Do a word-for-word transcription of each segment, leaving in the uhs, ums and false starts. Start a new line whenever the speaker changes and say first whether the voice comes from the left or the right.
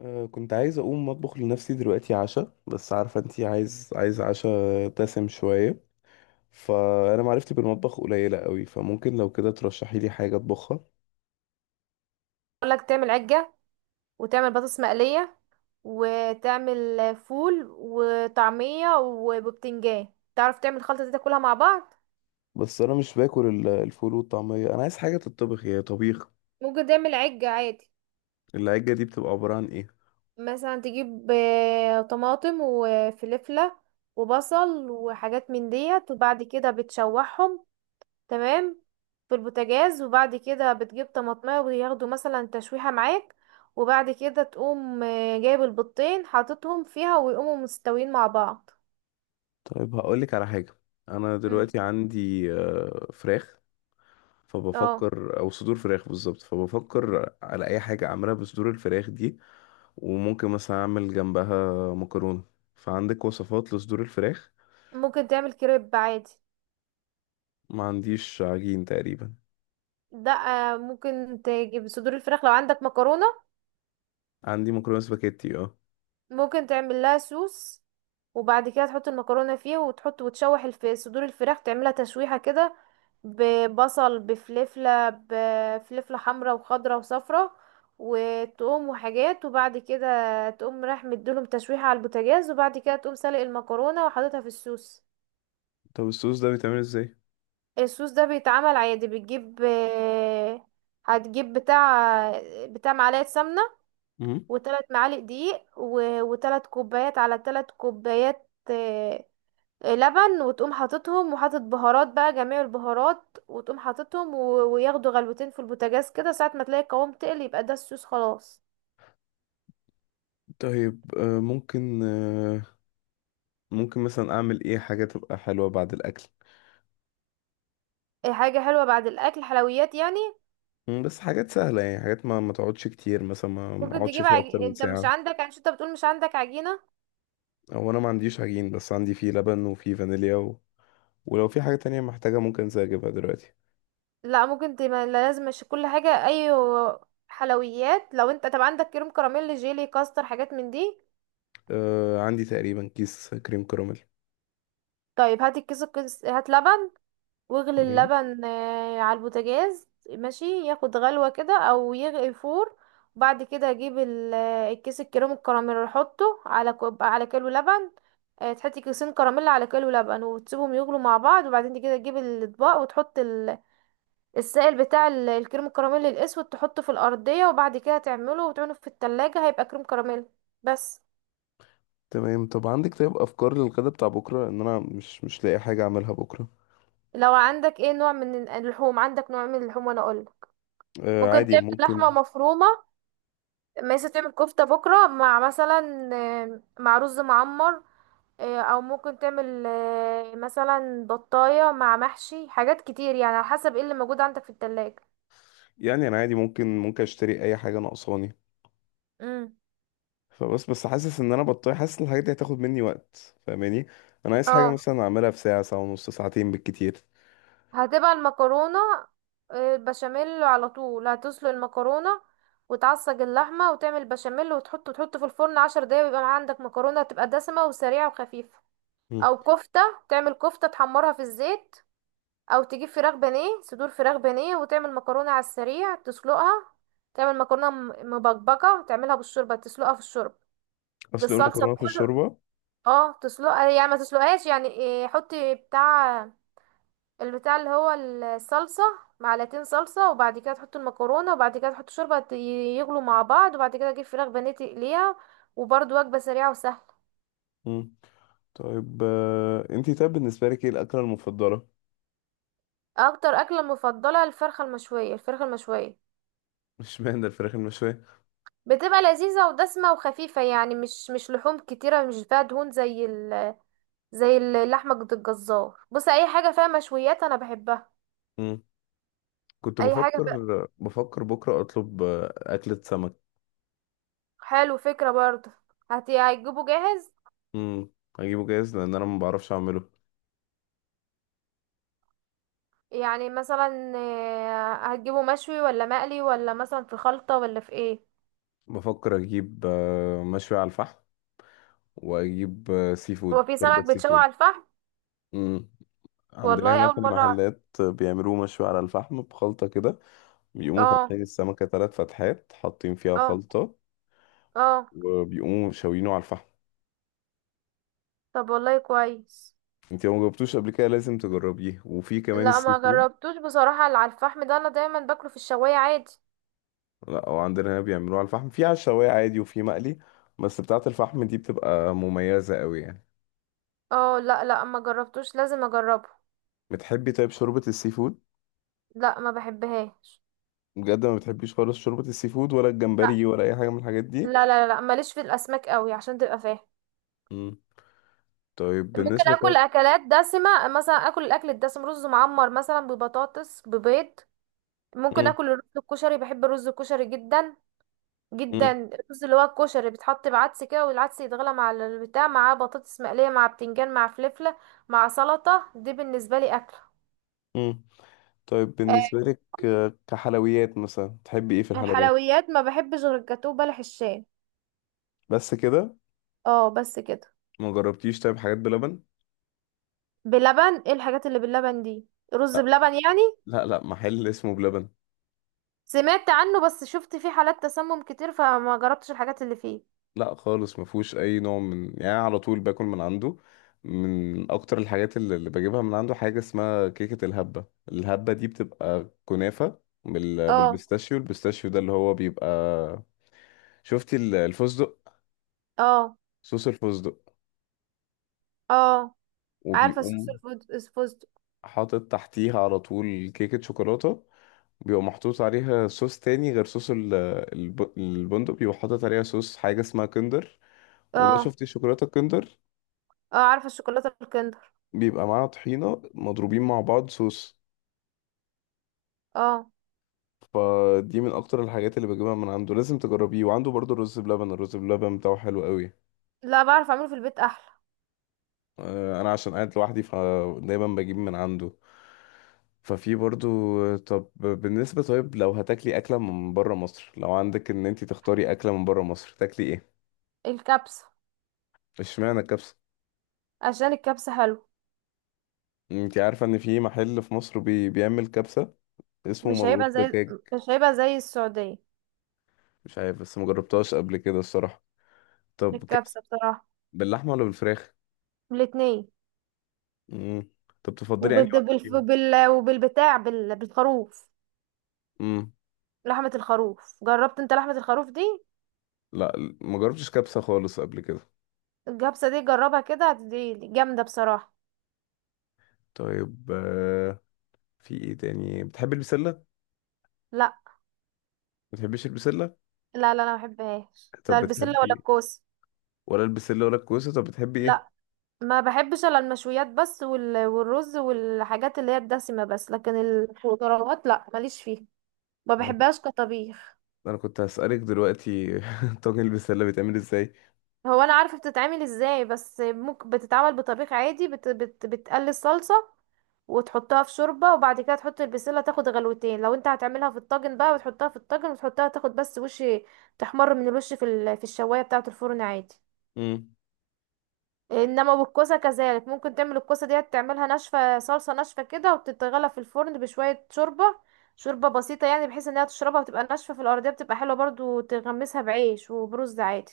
left: أه كنت عايز اقوم اطبخ لنفسي دلوقتي عشاء، بس عارفه انتي عايز عايز عشاء دسم شويه. فانا معرفتي بالمطبخ قليله قوي، فممكن لو كده ترشحي لي حاجه اطبخها.
right: اقول لك تعمل عجة، وتعمل بطاطس مقلية، وتعمل فول وطعمية وبتنجان. تعرف تعمل الخلطة دي تاكلها مع بعض.
left: بس انا مش باكل ال- الفول والطعميه، انا عايز حاجه تتطبخ يا طبيخ.
right: ممكن تعمل عجة عادي.
left: العجه دي بتبقى عباره عن ايه؟
right: مثلا تجيب آه، طماطم وفلفلة وبصل وحاجات من ديت، وبعد كده بتشوحهم، تمام، في البوتاجاز. وبعد كده بتجيب طماطمية وياخدوا مثلا تشويحة معاك. وبعد كده تقوم آه، جايب البيضتين حاططهم فيها ويقوموا مستويين مع بعض.
left: طيب هقولك على حاجه. انا
right: مم.
left: دلوقتي عندي آه، فراخ،
right: اه.
left: فبفكر، او صدور فراخ بالظبط، فبفكر على اي حاجه اعملها بصدور الفراخ دي. وممكن مثلا اعمل جنبها مكرونه، فعندك وصفات لصدور الفراخ؟
right: ممكن تعمل كريب عادي.
left: ما عنديش عجين تقريبا.
right: ده آه، ممكن تجيب صدور الفراخ لو عندك مكرونة.
left: عندي مكرونه سباكيتي، اه.
right: ممكن تعمل لها سوس، وبعد كده تحط المكرونة فيه، وتحط وتشوح الف... صدور الفراخ تعملها تشويحة كده، ببصل، بفلفلة، بفلفلة حمرا وخضرا وصفرا، وتقوم وحاجات، وبعد كده تقوم رايح مديلهم تشويحة على البوتاجاز، وبعد كده تقوم سلق المكرونة وحاططها في السوس.
left: طب الصوص ده بيتعمل ازاي؟
right: الصوص ده بيتعمل عادي. بتجيب آه، هتجيب بتاع بتاع معلقة سمنة،
left: مم.
right: وتلات معالق دقيق، و- وتلات كوبايات، على تلات كوبايات آه، آه، لبن، وتقوم حاططهم، وحاطط بهارات بقى جميع البهارات، وتقوم حاططهم، و- وياخدوا غلوتين في البوتاجاز كده، ساعة ما تلاقي القوام تقل يبقى ده الصوص خلاص.
left: طيب، آه، ممكن، آه، ممكن مثلا اعمل ايه حاجه تبقى حلوه بعد الاكل؟
right: آه، حاجة حلوة بعد الأكل، حلويات يعني.
left: مم، بس حاجات سهله يعني، حاجات ما ما تقعدش كتير، مثلا ما ما
right: ممكن
left: اقعدش
right: تجيب
left: فيها
right: عج...
left: اكتر من
right: انت مش
left: ساعه.
right: عندك، عشان انت بتقول مش عندك عجينة.
left: او انا ما عنديش عجين، بس عندي فيه لبن وفيه فانيليا. ولو في حاجة تانية محتاجة ممكن زي أجيبها دلوقتي.
right: لا، ممكن تبقى لازم مش كل حاجة اي حلويات. لو انت طب عندك كريم كراميل، جيلي، كاستر، حاجات من دي.
left: آه، عندي تقريبا كيس كريم كراميل.
right: طيب هات الكيس، الكيس هات لبن، واغلي
left: تمام.
right: اللبن آه، على البوتاجاز ماشي، ياخد غلوة كده او يغلي فور. بعد كده اجيب ال- آه، الكيس الكريم الكراميل، احطه على كوب، على كيلو لبن. آه، تحطي كيسين كراميل على كيلو لبن، وتسيبهم يغلوا مع بعض، وبعدين كده تجيب الاطباق وتحط السائل بتاع ال- الكريم الكراميل الاسود، تحطه في الارضيه، وبعد كده تعمله وتعينه في التلاجة، هيبقى كريم كراميل، بس.
left: تمام. طب عندك طيب أفكار للغدا بتاع بكرة؟ إن أنا مش مش لاقي حاجة أعملها بكرة.
right: لو عندك ايه نوع من ال- اللحوم، عندك نوع من اللحوم وانا اقول.
left: آه،
right: ممكن
left: عادي
right: تعمل لحمه
left: ممكن.
right: مفرومه، مثلا تعمل كفته بكره مع مثلا آه، مع رز معمر. آه، او ممكن تعمل آه، مثلا بطايه مع محشي، حاجات كتير يعني، على حسب ايه اللي موجود عندك في التلاجة.
left: يعني أنا عادي، ممكن ممكن أشتري أي حاجة ناقصاني.
right: امم.
left: فبس بس حاسس إن أنا بطيء، حاسس إن الحاجات دي هتاخد مني وقت، فاهماني. أنا عايز حاجة
right: اه.
left: مثلا أعملها في ساعة، ساعة ونص، ساعتين بالكتير.
right: هتبقى المكرونة آه، البشاميل على طول. هتسلق المكرونة، وتعصج اللحمة، وتعمل بشاميل، وتحطه تحطه في الفرن عشر دقايق، ويبقى معاك عندك مكرونة هتبقى دسمة وسريعة وخفيفة.
left: مم.
right: أو كفتة، تعمل كفتة تحمرها في الزيت. أو تجيب فراخ بانيه، صدور فراخ بانيه، وتعمل مكرونة على السريع تسلقها. تعمل مكرونة م- مبكبكة، تعملها بالشوربة، تسلقها في الشوربة،
left: أصل
right: بالصلصة
left: المكرونة في
right: بكله.
left: الشوربة؟
right: اه، تسلقها يعني ما تسلقهاش. يعني إيه، حطي بتاع البتاع اللي هو الصلصة، معلقتين صلصة، وبعد كده تحط المكرونة، وبعد كده تحط شوربة، ت- يغلوا مع بعض، وبعد كده اجيب فراخ بانيه تقليها، وبرضه وجبة سريعة وسهلة.
left: مم. طيب، آه أنتي، طيب بالنسبة لك إيه الأكلة المفضلة؟
right: اكتر اكلة مفضلة الفرخة المشوية، الفرخة المشوية
left: مش معنى الفراخ المشوية.
right: بتبقى لذيذة ودسمة وخفيفة، يعني مش مش لحوم كتيرة، مش فيها دهون زي ال زي اللحمة عند الجزار. بص، اي حاجة فيها مشويات انا بحبها،
left: كنت
right: اي حاجة
left: بفكر
right: فيها.
left: بفكر بكرة أطلب آه، أكلة سمك.
right: حلو، فكرة برضه. هت- هتجيبه جاهز؟
left: مم. أجيبه جاهز لأن أنا ما بعرفش أعمله.
right: يعني مثلا آه، هتجيبه مشوي ولا مقلي ولا مثلا في خلطة ولا في ايه؟
left: بفكر أجيب آه، مشوي على الفحم، وأجيب آه، سي فود،
right: هو في
left: شوربة
right: سمك
left: سي
right: بيتشوي
left: فود.
right: على الفحم؟
left: مم. عندنا
right: والله
left: هنا
right: اول
left: في
right: مرة أعرف.
left: المحلات بيعملوه مشوي على الفحم بخلطة كده. بيقوموا
right: اه.
left: فاتحين السمكة تلات فتحات، حاطين فيها
right: اه.
left: خلطة،
right: اه.
left: وبيقوموا شاويينه على الفحم.
right: طب والله كويس.
left: انت لو مجربتوش قبل كده لازم تجربيه، وفي كمان
right: لا،
left: السي
right: ما
left: فود.
right: جربتوش بصراحة، اللي على الفحم ده انا دايما باكله في الشواية عادي.
left: لا، هو عندنا هنا بيعملوها على الفحم، في على الشوايه عادي وفي مقلي. بس بتاعة الفحم دي بتبقى مميزة قوي يعني.
right: اه، لا، لا، ما جربتوش، لازم اجربه.
left: بتحبي طيب شوربة السي فود؟
right: لا، ما بحبهاش.
left: بجد ما بتحبيش خالص شوربة السي فود ولا
right: لا،
left: الجمبري ولا أي حاجة من الحاجات دي؟
right: لا، لا، لا ماليش في الاسماك قوي عشان تبقى فاهم.
left: مم. طيب
right: ممكن
left: بالنسبة.
right: اكل
left: طيب.
right: اكلات دسمة، مثلا اكل الاكل الدسم رز معمر مثلا ببطاطس ببيض. ممكن
left: مم.
right: اكل الرز الكشري، بحب الرز الكشري جدا جدا.
left: مم.
right: الرز اللي هو الكشري بيتحط بعدس كده، والعدس يتغلى مع البتاع، مع بطاطس مقليه، مع بتنجان، مع فلفله، مع سلطه. دي بالنسبه لي اكل.
left: مم. طيب
right: آه،
left: بالنسبة لك آه، كحلويات مثلا، تحبي ايه في الحلويات؟
right: الحلويات ما بحبش غير الجاتوه بلح الشاي.
left: بس كده؟
right: اه، بس كده.
left: ما جربتيش طيب حاجات بلبن؟
right: بلبن؟ ايه الحاجات اللي باللبن دي؟ رز
left: لا،
right: بلبن يعني؟
left: لا، لا، محل اسمه بلبن.
right: سمعت عنه، بس شفت فيه حالات تسمم كتير، فما جربتش الحاجات اللي فيه.
left: لا خالص، ما فيهوش اي نوع من يعني، أنا على طول باكل من عنده. من اكتر الحاجات اللي اللي بجيبها من عنده حاجه اسمها كيكه الهبه. الهبه دي بتبقى كنافه، بال...
right: اه.
left: بالبيستاشيو. البيستاشيو ده اللي هو بيبقى، شفتي ال- الفستق،
right: اه.
left: صوص الفستق.
right: اه. عارفه الصوص
left: وبيقوم
right: الفوز الفستق.
left: حاطط تحتيها على طول كيكه شوكولاته. بيبقى محطوط عليها صوص تاني غير صوص ال- الب... البندق. بيبقى حاطط عليها صوص حاجه اسمها كندر. وده
right: اه.
left: شفتي شوكولاته كندر.
right: اه، عارفه الشوكولاته الكندر.
left: بيبقى معاها طحينة مضروبين مع بعض صوص.
right: اه.
left: فدي من اكتر الحاجات اللي بجيبها من عنده، لازم تجربيه. وعنده برضو الرز بلبن. الرز بلبن بتاعه حلو قوي.
right: لا، بعرف اعمله في البيت احلى.
left: آه، انا عشان قاعد لوحدي فدايما بجيب من عنده. ففي برضو. طب بالنسبة طيب، لو هتاكلي أكلة من برا مصر، لو عندك إن أنتي تختاري أكلة من برا مصر، تاكلي إيه؟
right: الكبسة.
left: اشمعنى الكبسة؟
right: عشان الكبسة حلو.
left: أنتي عارفة إن في محل في مصر بي... بيعمل كبسة، اسمه
right: مش
left: مضغوط
right: هيبقى زي
left: دجاج.
right: مش هيبقى زي السعودية.
left: مش عارف بس مجربتهاش قبل كده الصراحة. طب كبسة
right: الكبسة بصراحة.
left: باللحمة ولا بالفراخ؟
right: الاتنين.
left: امم. طب تفضلي انهي
right: وبال...
left: واحده
right: بال...
left: فيهم؟
right: بال... وبالبتاع بال... بالخروف.
left: امم.
right: لحمة الخروف، جربت انت لحمة الخروف دي؟
left: لا، ما جربتش كبسه خالص قبل كده.
right: الكبسة دي جربها كده، دي دي جامدة بصراحة.
left: طيب، آه، في ايه تاني بتحبي؟ البسله، ما
right: لا،
left: بتحبيش البسله؟
right: لا، لا، انا ما بحبهاش، لا
left: طب
right: البسلة ولا
left: بتحبي،
right: الكوسة.
left: ولا البسله ولا الكوسه، طب بتحبي ايه؟
right: لا، ما بحبش الا المشويات بس، وال... والرز والحاجات اللي هي الدسمة بس، لكن الخضروات لا ماليش فيها، ما
left: انا كنت
right: بحبهاش كطبيخ.
left: أنا كنت هسألك دلوقتي طاجن البسله بيتعمل ازاي؟
right: هو انا عارفه بتتعمل ازاي، بس ممكن بتتعمل بطبيخ عادي، بت بت بتقلي الصلصه، وتحطها في شوربه، وبعد كده تحط البسله تاخد غلوتين. لو انت هتعملها في الطاجن بقى، وتحطها في الطاجن، وتحطها تاخد بس وش تحمر من الوش في ال... في الشوايه بتاعه الفرن عادي.
left: امم.
right: انما بالكوسه كذلك، ممكن تعمل الكوسه ديت تعملها ناشفه، صلصه ناشفه كده، وتتغلى في الفرن بشويه شوربه، شوربه بسيطه يعني، بحيث انها تشربها وتبقى ناشفه في الارضيه، بتبقى حلوه برضو، تغمسها بعيش وبرز عادي.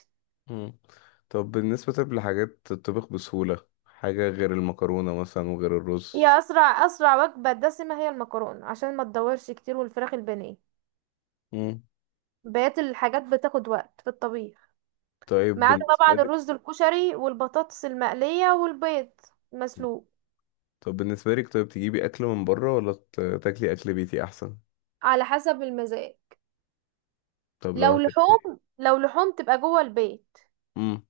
left: امم. طب بالنسبه طب لحاجات تطبخ بسهوله حاجه غير المكرونه مثلا وغير
right: هي
left: الرز؟
right: اسرع اسرع وجبه دسمه هي المكرونه عشان ما تدورش كتير، والفراخ البانيه.
left: امم.
right: بقيت الحاجات بتاخد وقت في الطبيخ،
left: طيب
right: ما عدا طبعا
left: بالنسبه لك
right: الرز الكشري والبطاطس المقليه والبيض مسلوق.
left: طب بالنسبه لك طيب، تجيبي اكل من بره ولا ت- تاكلي اكل بيتي احسن؟
right: على حسب المزاج.
left: طب لو
right: لو
left: هتاكلي.
right: لحوم لو لحوم تبقى جوه البيت.
left: امم.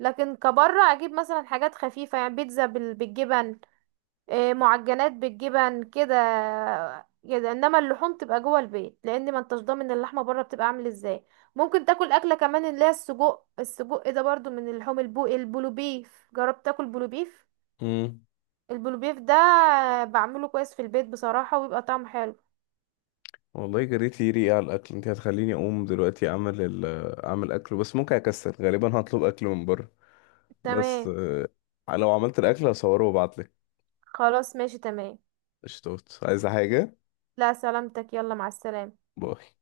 right: لكن كبره اجيب مثلا حاجات خفيفه يعني، بيتزا بال- بالجبن، إيه، معجنات بالجبن كده كده. انما اللحوم تبقى جوه البيت، لان ما انتش ضامن اللحمه بره بتبقى عامل ازاي. ممكن تاكل اكله كمان اللي هي السجق، السجق ده برضو من اللحوم، البو البلوبيف. جربت تاكل بلوبيف؟
left: امم.
right: البلوبيف ده بعمله كويس في البيت بصراحه، وبيبقى طعمه حلو.
left: والله جريت لي ريقي على الاكل، انت هتخليني اقوم دلوقتي اعمل ال... اعمل اكل. بس ممكن اكسل، غالبا هطلب اكل من بره. بس،
right: تمام.
left: آه، لو عملت الاكل هصوره وابعتلك.
right: خلاص، ماشي، تمام.
left: قشطات عايزه حاجه؟
right: لا سلامتك، يلا مع السلامه.
left: باي.